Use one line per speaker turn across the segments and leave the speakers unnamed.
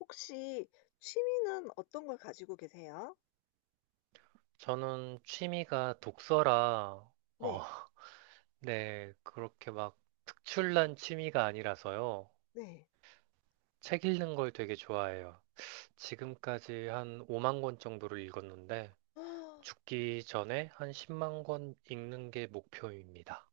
혹시 취미는 어떤 걸 가지고 계세요?
저는 취미가 독서라,
네.
어, 네, 그렇게 막 특출난 취미가 아니라서요.
네.
책 읽는 걸 되게 좋아해요. 지금까지 한 5만 권 정도를 읽었는데, 죽기 전에 한 10만 권 읽는 게 목표입니다.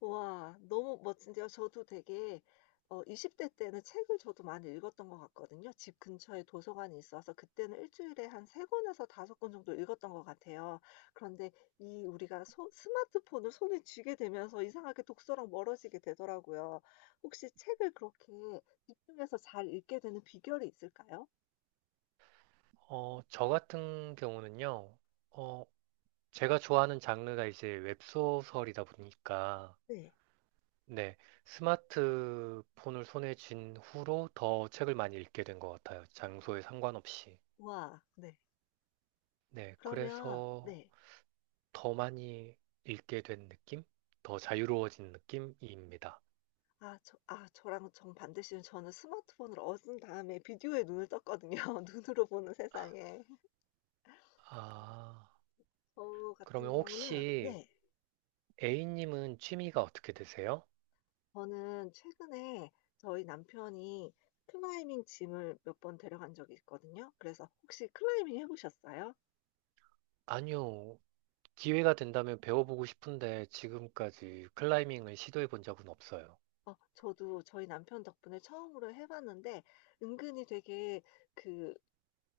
와, 너무 멋진데요. 저도 되게 20대 때는 책을 저도 많이 읽었던 것 같거든요. 집 근처에 도서관이 있어서 그때는 일 주일에 한 3 권에서 5권 정도 읽었던 것 같아요. 그런데 이 우리가 스마트폰을 손에 쥐게 되면서 이상하게 독서랑 멀어지게 되더라고요. 혹시 책을 그렇게 집중해서 잘 읽게 되는 비결이 있을까요?
저 같은 경우는요, 어, 제가 좋아하는 장르가 이제 웹소설이다 보니까,
네.
네, 스마트폰을 손에 쥔 후로 더 책을 많이 읽게 된 것 같아요. 장소에 상관없이.
와. 네.
네,
그러면
그래서
네.
더 많이 읽게 된 느낌? 더 자유로워진 느낌입니다.
저랑 정반대시, 저는 스마트폰을 얻은 다음에 비디오에 눈을 떴거든요, 눈으로 보는 세상에.
아,
저 같은
그러면
경우는.
혹시
네.
A님은 취미가 어떻게 되세요?
저는 최근에 저희 남편이 클라이밍 짐을 몇 번 데려간 적이 있거든요. 그래서 "혹시 클라이밍 해 보셨어요?"
아니요, 기회가 된다면 배워보고 싶은데 지금까지 클라이밍을 시도해 본 적은 없어요.
저도 저희 남편 덕분에 처음으로 해 봤는데, 은근히 되게 그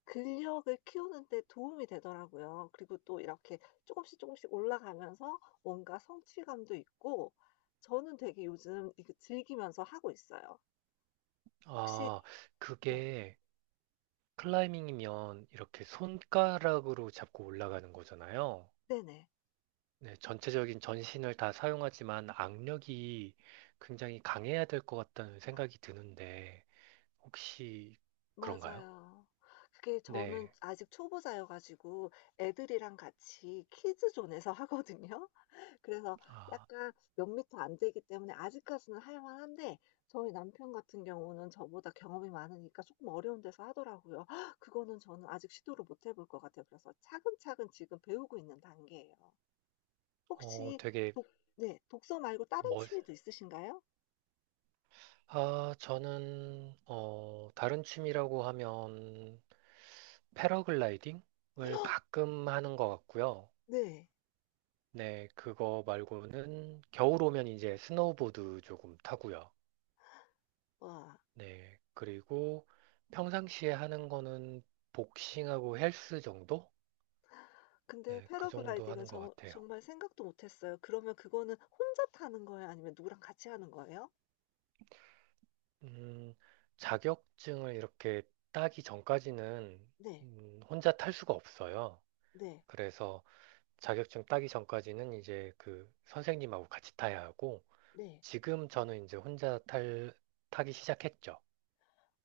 근력을 키우는 데 도움이 되더라고요. 그리고 또 이렇게 조금씩 조금씩 올라가면서 뭔가 성취감도 있고, 저는 되게 요즘 이거 즐기면서 하고 있어요. 혹시.
아,
네.
그게 클라이밍이면 이렇게 손가락으로 잡고 올라가는 거잖아요.
네네.
네, 전체적인 전신을 다 사용하지만 악력이 굉장히 강해야 될 것 같다는 생각이 드는데, 혹시 그런가요?
맞아요. 그게 저는
네.
아직 초보자여 가지고 애들이랑 같이 키즈 존에서 하거든요. 그래서
아,
약간 몇 미터 안 되기 때문에 아직까지는 할 만한데, 저희 남편 같은 경우는 저보다 경험이 많으니까 조금 어려운 데서 하더라고요. 그거는 저는 아직 시도를 못 해볼 것 같아요. 그래서 차근차근 지금 배우고 있는 단계예요.
어,
혹시
되게
독 네, 독서 말고 다른
멋,
취미도 있으신가요?
아, 저는, 다른 취미라고 하면 패러글라이딩을 가끔 하는 것 같고요.
네.
네, 그거 말고는 겨울 오면 이제 스노우보드 조금 타고요.
와.
네. 그리고 평상시에 하는 거는 복싱하고 헬스 정도?
근데
네, 그 정도
패러글라이딩은
하는 것
저
같아요.
정말 생각도 못 했어요. 그러면 그거는 혼자 타는 거예요? 아니면 누구랑 같이 하는 거예요?
음, 자격증을 이렇게 따기 전까지는
네.
혼자 탈 수가 없어요.
네.
그래서 자격증 따기 전까지는 이제 그 선생님하고 같이 타야 하고,
네.
지금 저는 이제 타기 시작했죠.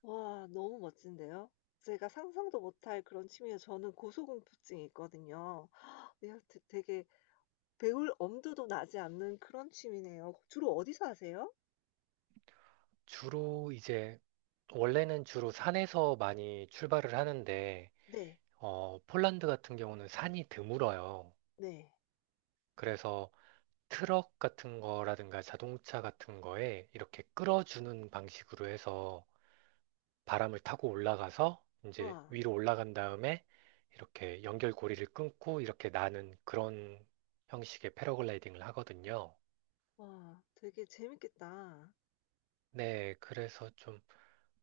와, 너무 멋진데요. 제가 상상도 못할 그런 취미예요. 저는 고소공포증이 있거든요. 네, 되 되게 배울 엄두도 나지 않는 그런 취미네요. 주로 어디서 하세요?
주로 이제, 원래는 주로 산에서 많이 출발을 하는데,
네.
폴란드 같은 경우는 산이 드물어요.
네.
그래서 트럭 같은 거라든가 자동차 같은 거에 이렇게 끌어주는 방식으로 해서 바람을 타고 올라가서 이제
와.
위로 올라간 다음에 이렇게 연결고리를 끊고 이렇게 나는 그런 형식의 패러글라이딩을 하거든요.
와, 되게 재밌겠다.
네, 그래서 좀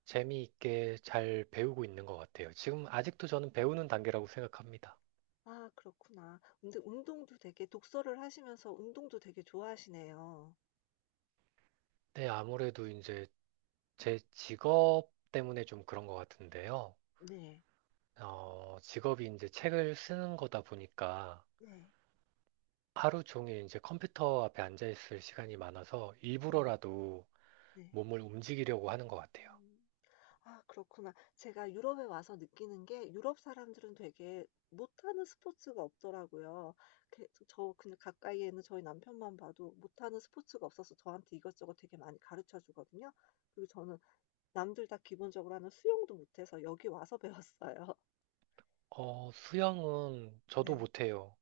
재미있게 잘 배우고 있는 것 같아요. 지금 아직도 저는 배우는 단계라고 생각합니다.
아, 그렇구나. 근데 운동도 되게 독서를 하시면서 운동도 되게 좋아하시네요.
네, 아무래도 이제 제 직업 때문에 좀 그런 것 같은데요.
네.
직업이 이제 책을 쓰는 거다 보니까
네.
하루 종일 이제 컴퓨터 앞에 앉아 있을 시간이 많아서
네.
일부러라도
네.
몸을 움직이려고 하는 것 같아요.
음. 아, 그렇구나. 제가 유럽에 와서 느끼는 게, 유럽 사람들은 되게 못하는 스포츠가 없더라고요. 그 저 그냥 가까이에 있는 저희 남편만 봐도 못하는 스포츠가 없어서 저한테 이것저것 되게 많이 가르쳐 주거든요. 그리고 저는 남들 다 기본적으로 하는 수영도 못해서 여기 와서 배웠어요.
수영은 저도
네.
못해요.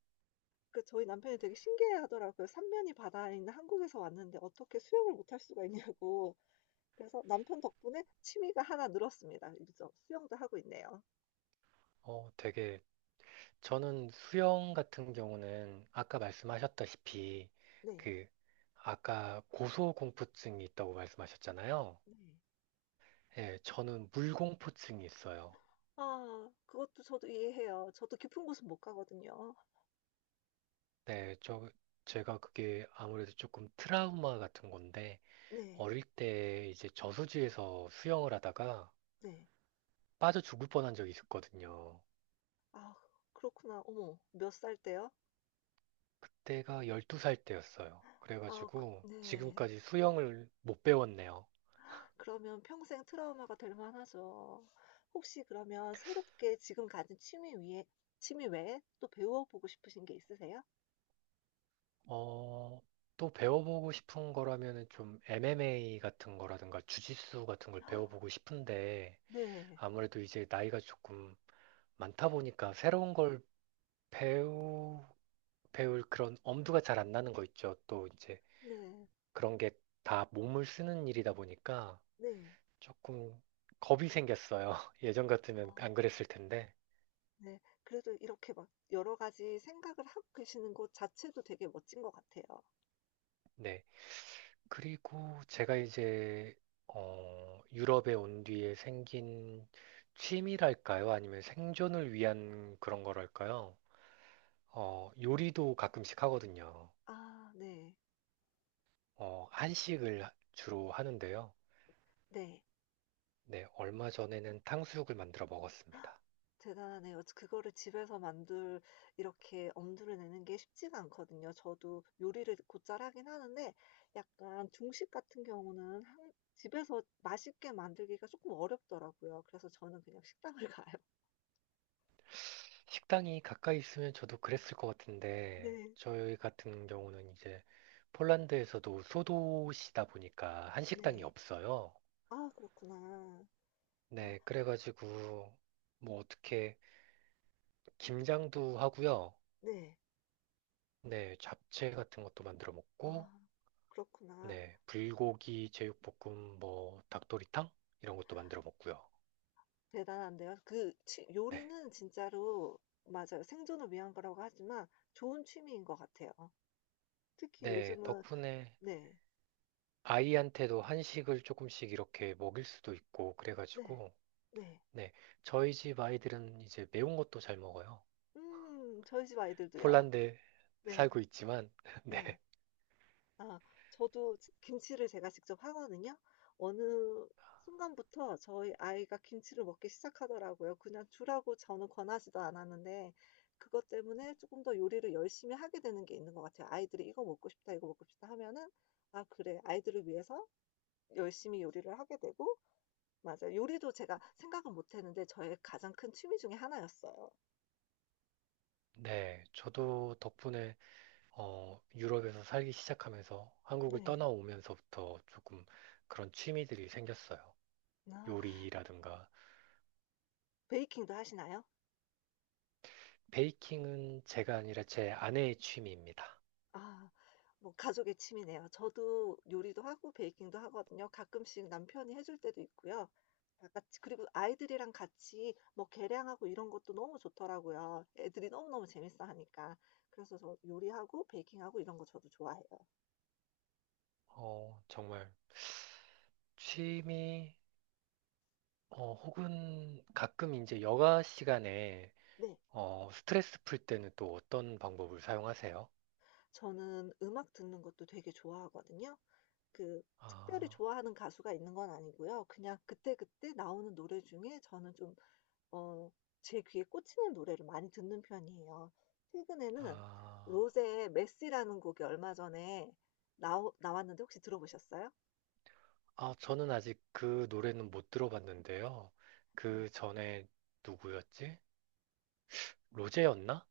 그 저희 남편이 되게 신기해하더라고요. 삼면이 바다에 있는 한국에서 왔는데 어떻게 수영을 못할 수가 있냐고. 그래서 남편 덕분에 취미가 하나 늘었습니다. 그래서 수영도 하고 있네요.
어, 되게, 저는 수영 같은 경우는 아까 말씀하셨다시피
네.
그, 아까 고소공포증이 있다고 말씀하셨잖아요.
네.
예, 저는 물공포증이 있어요.
아, 그것도 저도 이해해요. 저도 깊은 곳은 못 가거든요.
네, 제가 그게 아무래도 조금 트라우마 같은 건데,
네.
어릴 때 이제 저수지에서 수영을 하다가
네.
빠져 죽을 뻔한 적이 있었거든요.
아, 그렇구나. 어머, 몇 살 때요?
그때가 12살 때였어요.
아
그래가지고
네.
지금까지 수영을 못 배웠네요.
그러면 평생 트라우마가 될 만하죠. 혹시 그러면 새롭게 지금 가진 취미 외에 또 배워 보고 싶으신 게 있으세요?
어, 또 배워보고 싶은 거라면은 좀 MMA 같은 거라든가 주짓수 같은 걸 배워보고 싶은데,
네.
아무래도 이제 나이가 조금 많다 보니까 새로운 걸 배우 배울 그런 엄두가 잘 안 나는 거 있죠. 또 이제
네.
그런 게 다 몸을 쓰는 일이다 보니까
네.
조금 겁이 생겼어요. 예전 같으면 안
아,
그랬을 텐데.
네. 그래도 이렇게 막 여러 가지 생각을 하고 계시는 것 자체도 되게 멋진 것 같아요.
네. 그리고 제가 이제 유럽에 온 뒤에 생긴 취미랄까요? 아니면 생존을 위한 그런 거랄까요? 요리도 가끔씩 하거든요.
아, 네.
한식을 주로 하는데요.
네.
네, 얼마 전에는 탕수육을 만들어 먹었습니다.
대단하네요. 그거를 집에서 만들, 이렇게 엄두를 내는 게 쉽지가 않거든요. 저도 요리를 곧잘 하긴 하는데, 약간 중식 같은 경우는 한 집에서 맛있게 만들기가 조금 어렵더라고요. 그래서 저는 그냥 식당을 가요.
식당이 가까이 있으면 저도 그랬을 것 같은데,
네.
저희 같은 경우는 이제 폴란드에서도 소도시다 보니까 한식당이
네.
없어요.
아, 그렇구나. 아,
네, 그래가지고 뭐 어떻게 김장도 하고요.
네. 네.
네, 잡채 같은 것도 만들어 먹고,
아, 그렇구나.
네, 불고기 제육볶음, 뭐 닭도리탕 이런 것도 만들어 먹고요.
대단한데요. 그 취
네,
요리는 진짜로. 맞아요. 생존을 위한 거라고 하지만 좋은 취미인 것 같아요. 특히
네,
요즘은.
덕분에
네.
아이한테도 한식을 조금씩 이렇게 먹일 수도 있고
네.
그래가지고.
네.
네, 저희 집 아이들은 이제 매운 것도 잘 먹어요.
저희 집 아이들도요.
폴란드에
네.
살고 있지만,
네.
네,
아, 저도 지 김치를 제가 직접 하거든요. 어느 순간부터 저희 아이가 김치를 먹기 시작하더라고요. 그냥 주라고 저는 권하지도 않았는데, 그것 때문에 쪼끔 더 요리를 열심히 하게 되는 게 있는 것 같아요. 아이들이 "이거 먹고 싶다. 이거 먹고 싶다." 하면은 '아, 그래.' 아이들을 위해서 열심히 요리를 하게 되고. 맞아요. 요리도 제가 생각은 못 했는데 저의 가장 큰 취미 중에 하나였어요.
네, 저도 덕분에 유럽에서 살기 시작하면서 한국을
네.
떠나오면서부터 조금 그런 취미들이 생겼어요.
아.
요리라든가
베이킹도 하시나요?
베이킹은 제가 아니라 제 아내의 취미입니다.
아, 뭐 가족의 취미네요. 저도 요리도 하고 베이킹도 하거든요. 가끔씩 남편이 해줄 때도 있고요. 다 같이 그리고 아이들이랑 같이 뭐 계량하고 이런 것도 너무 좋더라고요, 애들이 너무너무 재밌어하니까. 그래서 저 요리하고 베이킹하고 이런 거 저도 좋아해요.
어, 정말 취미 혹은 가끔 이제 여가 시간에
네.
스트레스 풀 때는 또 어떤 방법을 사용하세요?
저는 음악 듣는 것도 되게 좋아하거든요. 그 특별히
아.
좋아하는 가수가 있는 건 아니고요. 그냥 그때그때 나오는 노래 중에 저는 좀 어 제 귀에 꽂히는 노래를 많이 듣는 편이에요. 최근에는
아,
로제의 메시라는 곡이 얼마 전에 나 나왔는데 혹시 들어보셨어요?
아, 저는 아직 그 노래는 못 들어봤는데요.
음.
그 전에 누구였지? 로제였나?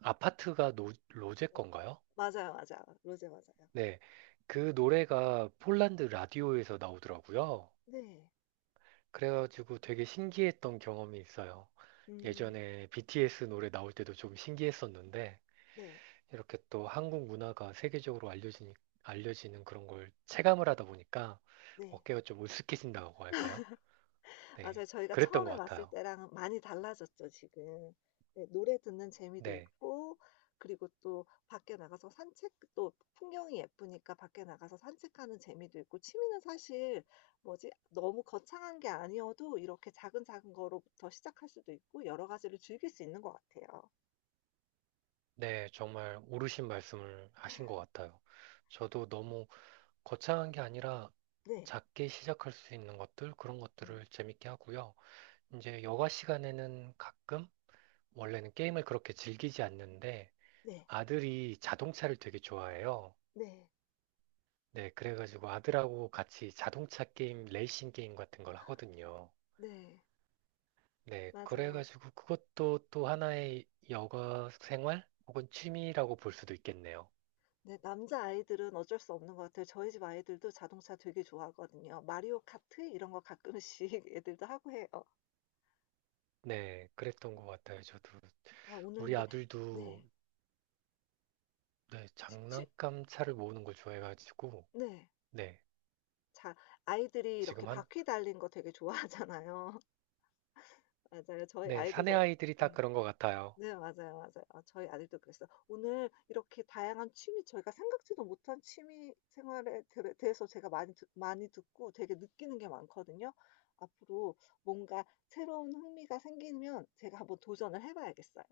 아파트가 로제
어,
건가요?
맞아요, 맞아요. 로제 맞아요.
네. 그 노래가 폴란드 라디오에서 나오더라고요.
네.
그래가지고 되게 신기했던 경험이 있어요.
음.
예전에 BTS 노래 나올 때도 좀 신기했었는데,
네.
이렇게 또 한국 문화가 세계적으로 알려지는 그런 걸 체감을 하다 보니까
네.
어깨가 좀 으쓱해진다고 할까요?
맞아요.
네,
저희가
그랬던 것
처음에 왔을
같아요.
때랑 많이 달라졌죠, 지금. 네, 노래 듣는 재미도
네,
있고, 그리고 또 밖에 나가서 산책, 또 풍경이 예쁘니까 밖에 나가서 산책하는 재미도 있고. 취미는 사실 뭐지? 너무 거창한 게 아니어도 이렇게 작은 작은 거로부터 시작할 수도 있고 여러 가지를 즐길 수 있는 것 같아요.
네, 정말 옳으신 말씀을 하신 것 같아요. 저도 너무 거창한 게 아니라
네.
작게 시작할 수 있는 것들, 그런
음.
것들을 재밌게 하고요. 이제 여가 시간에는 원래는 게임을 그렇게 즐기지 않는데
네.
아들이 자동차를 되게 좋아해요.
네.
네, 그래가지고 아들하고 같이 자동차 게임, 레이싱 게임 같은 걸 하거든요.
네.
네,
맞아요.
그래가지고 그것도 또 하나의 여가 생활 혹은 취미라고 볼 수도 있겠네요.
네. 남자아이들은 어쩔 수 없는 것 같아요. 저희 집 아이들도 자동차 되게 좋아하거든요. 마리오 카트 이런 거 가끔씩 애들도 하고 해요.
네, 그랬던 것 같아요. 저도
아, 오늘
우리
근데.
아들도
네.
네,
치 치
장난감 차를 모으는 걸 좋아해가지고
네.
네,
자, 아이들이 이렇게
지금 한
바퀴 달린 거 되게 좋아하잖아요. 맞아요. 저희
네, 사내
아이들도.
아이들이 다
음.
그런 것 같아요.
네, 맞아요, 맞아요. 아, 저희 아들도 그랬어요. 오늘 이렇게 다양한 취미, 저희가 생각지도 못한 취미 생활에 들 대해서 제가 많이 듣고 되게 느끼는 게 많거든요. 앞으로 뭔가 새로운 흥미가 생기면 제가 한번 도전을 해 봐야겠어요.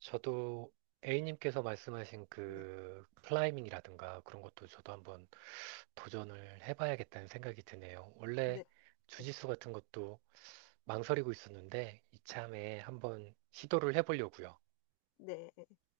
저도 A님께서 말씀하신
네.
그 클라이밍이라든가 그런 것도 저도 한번 도전을 해봐야겠다는 생각이 드네요. 원래
네. 네.
주짓수 같은 것도 망설이고 있었는데 이참에 한번 시도를 해보려고요.
네.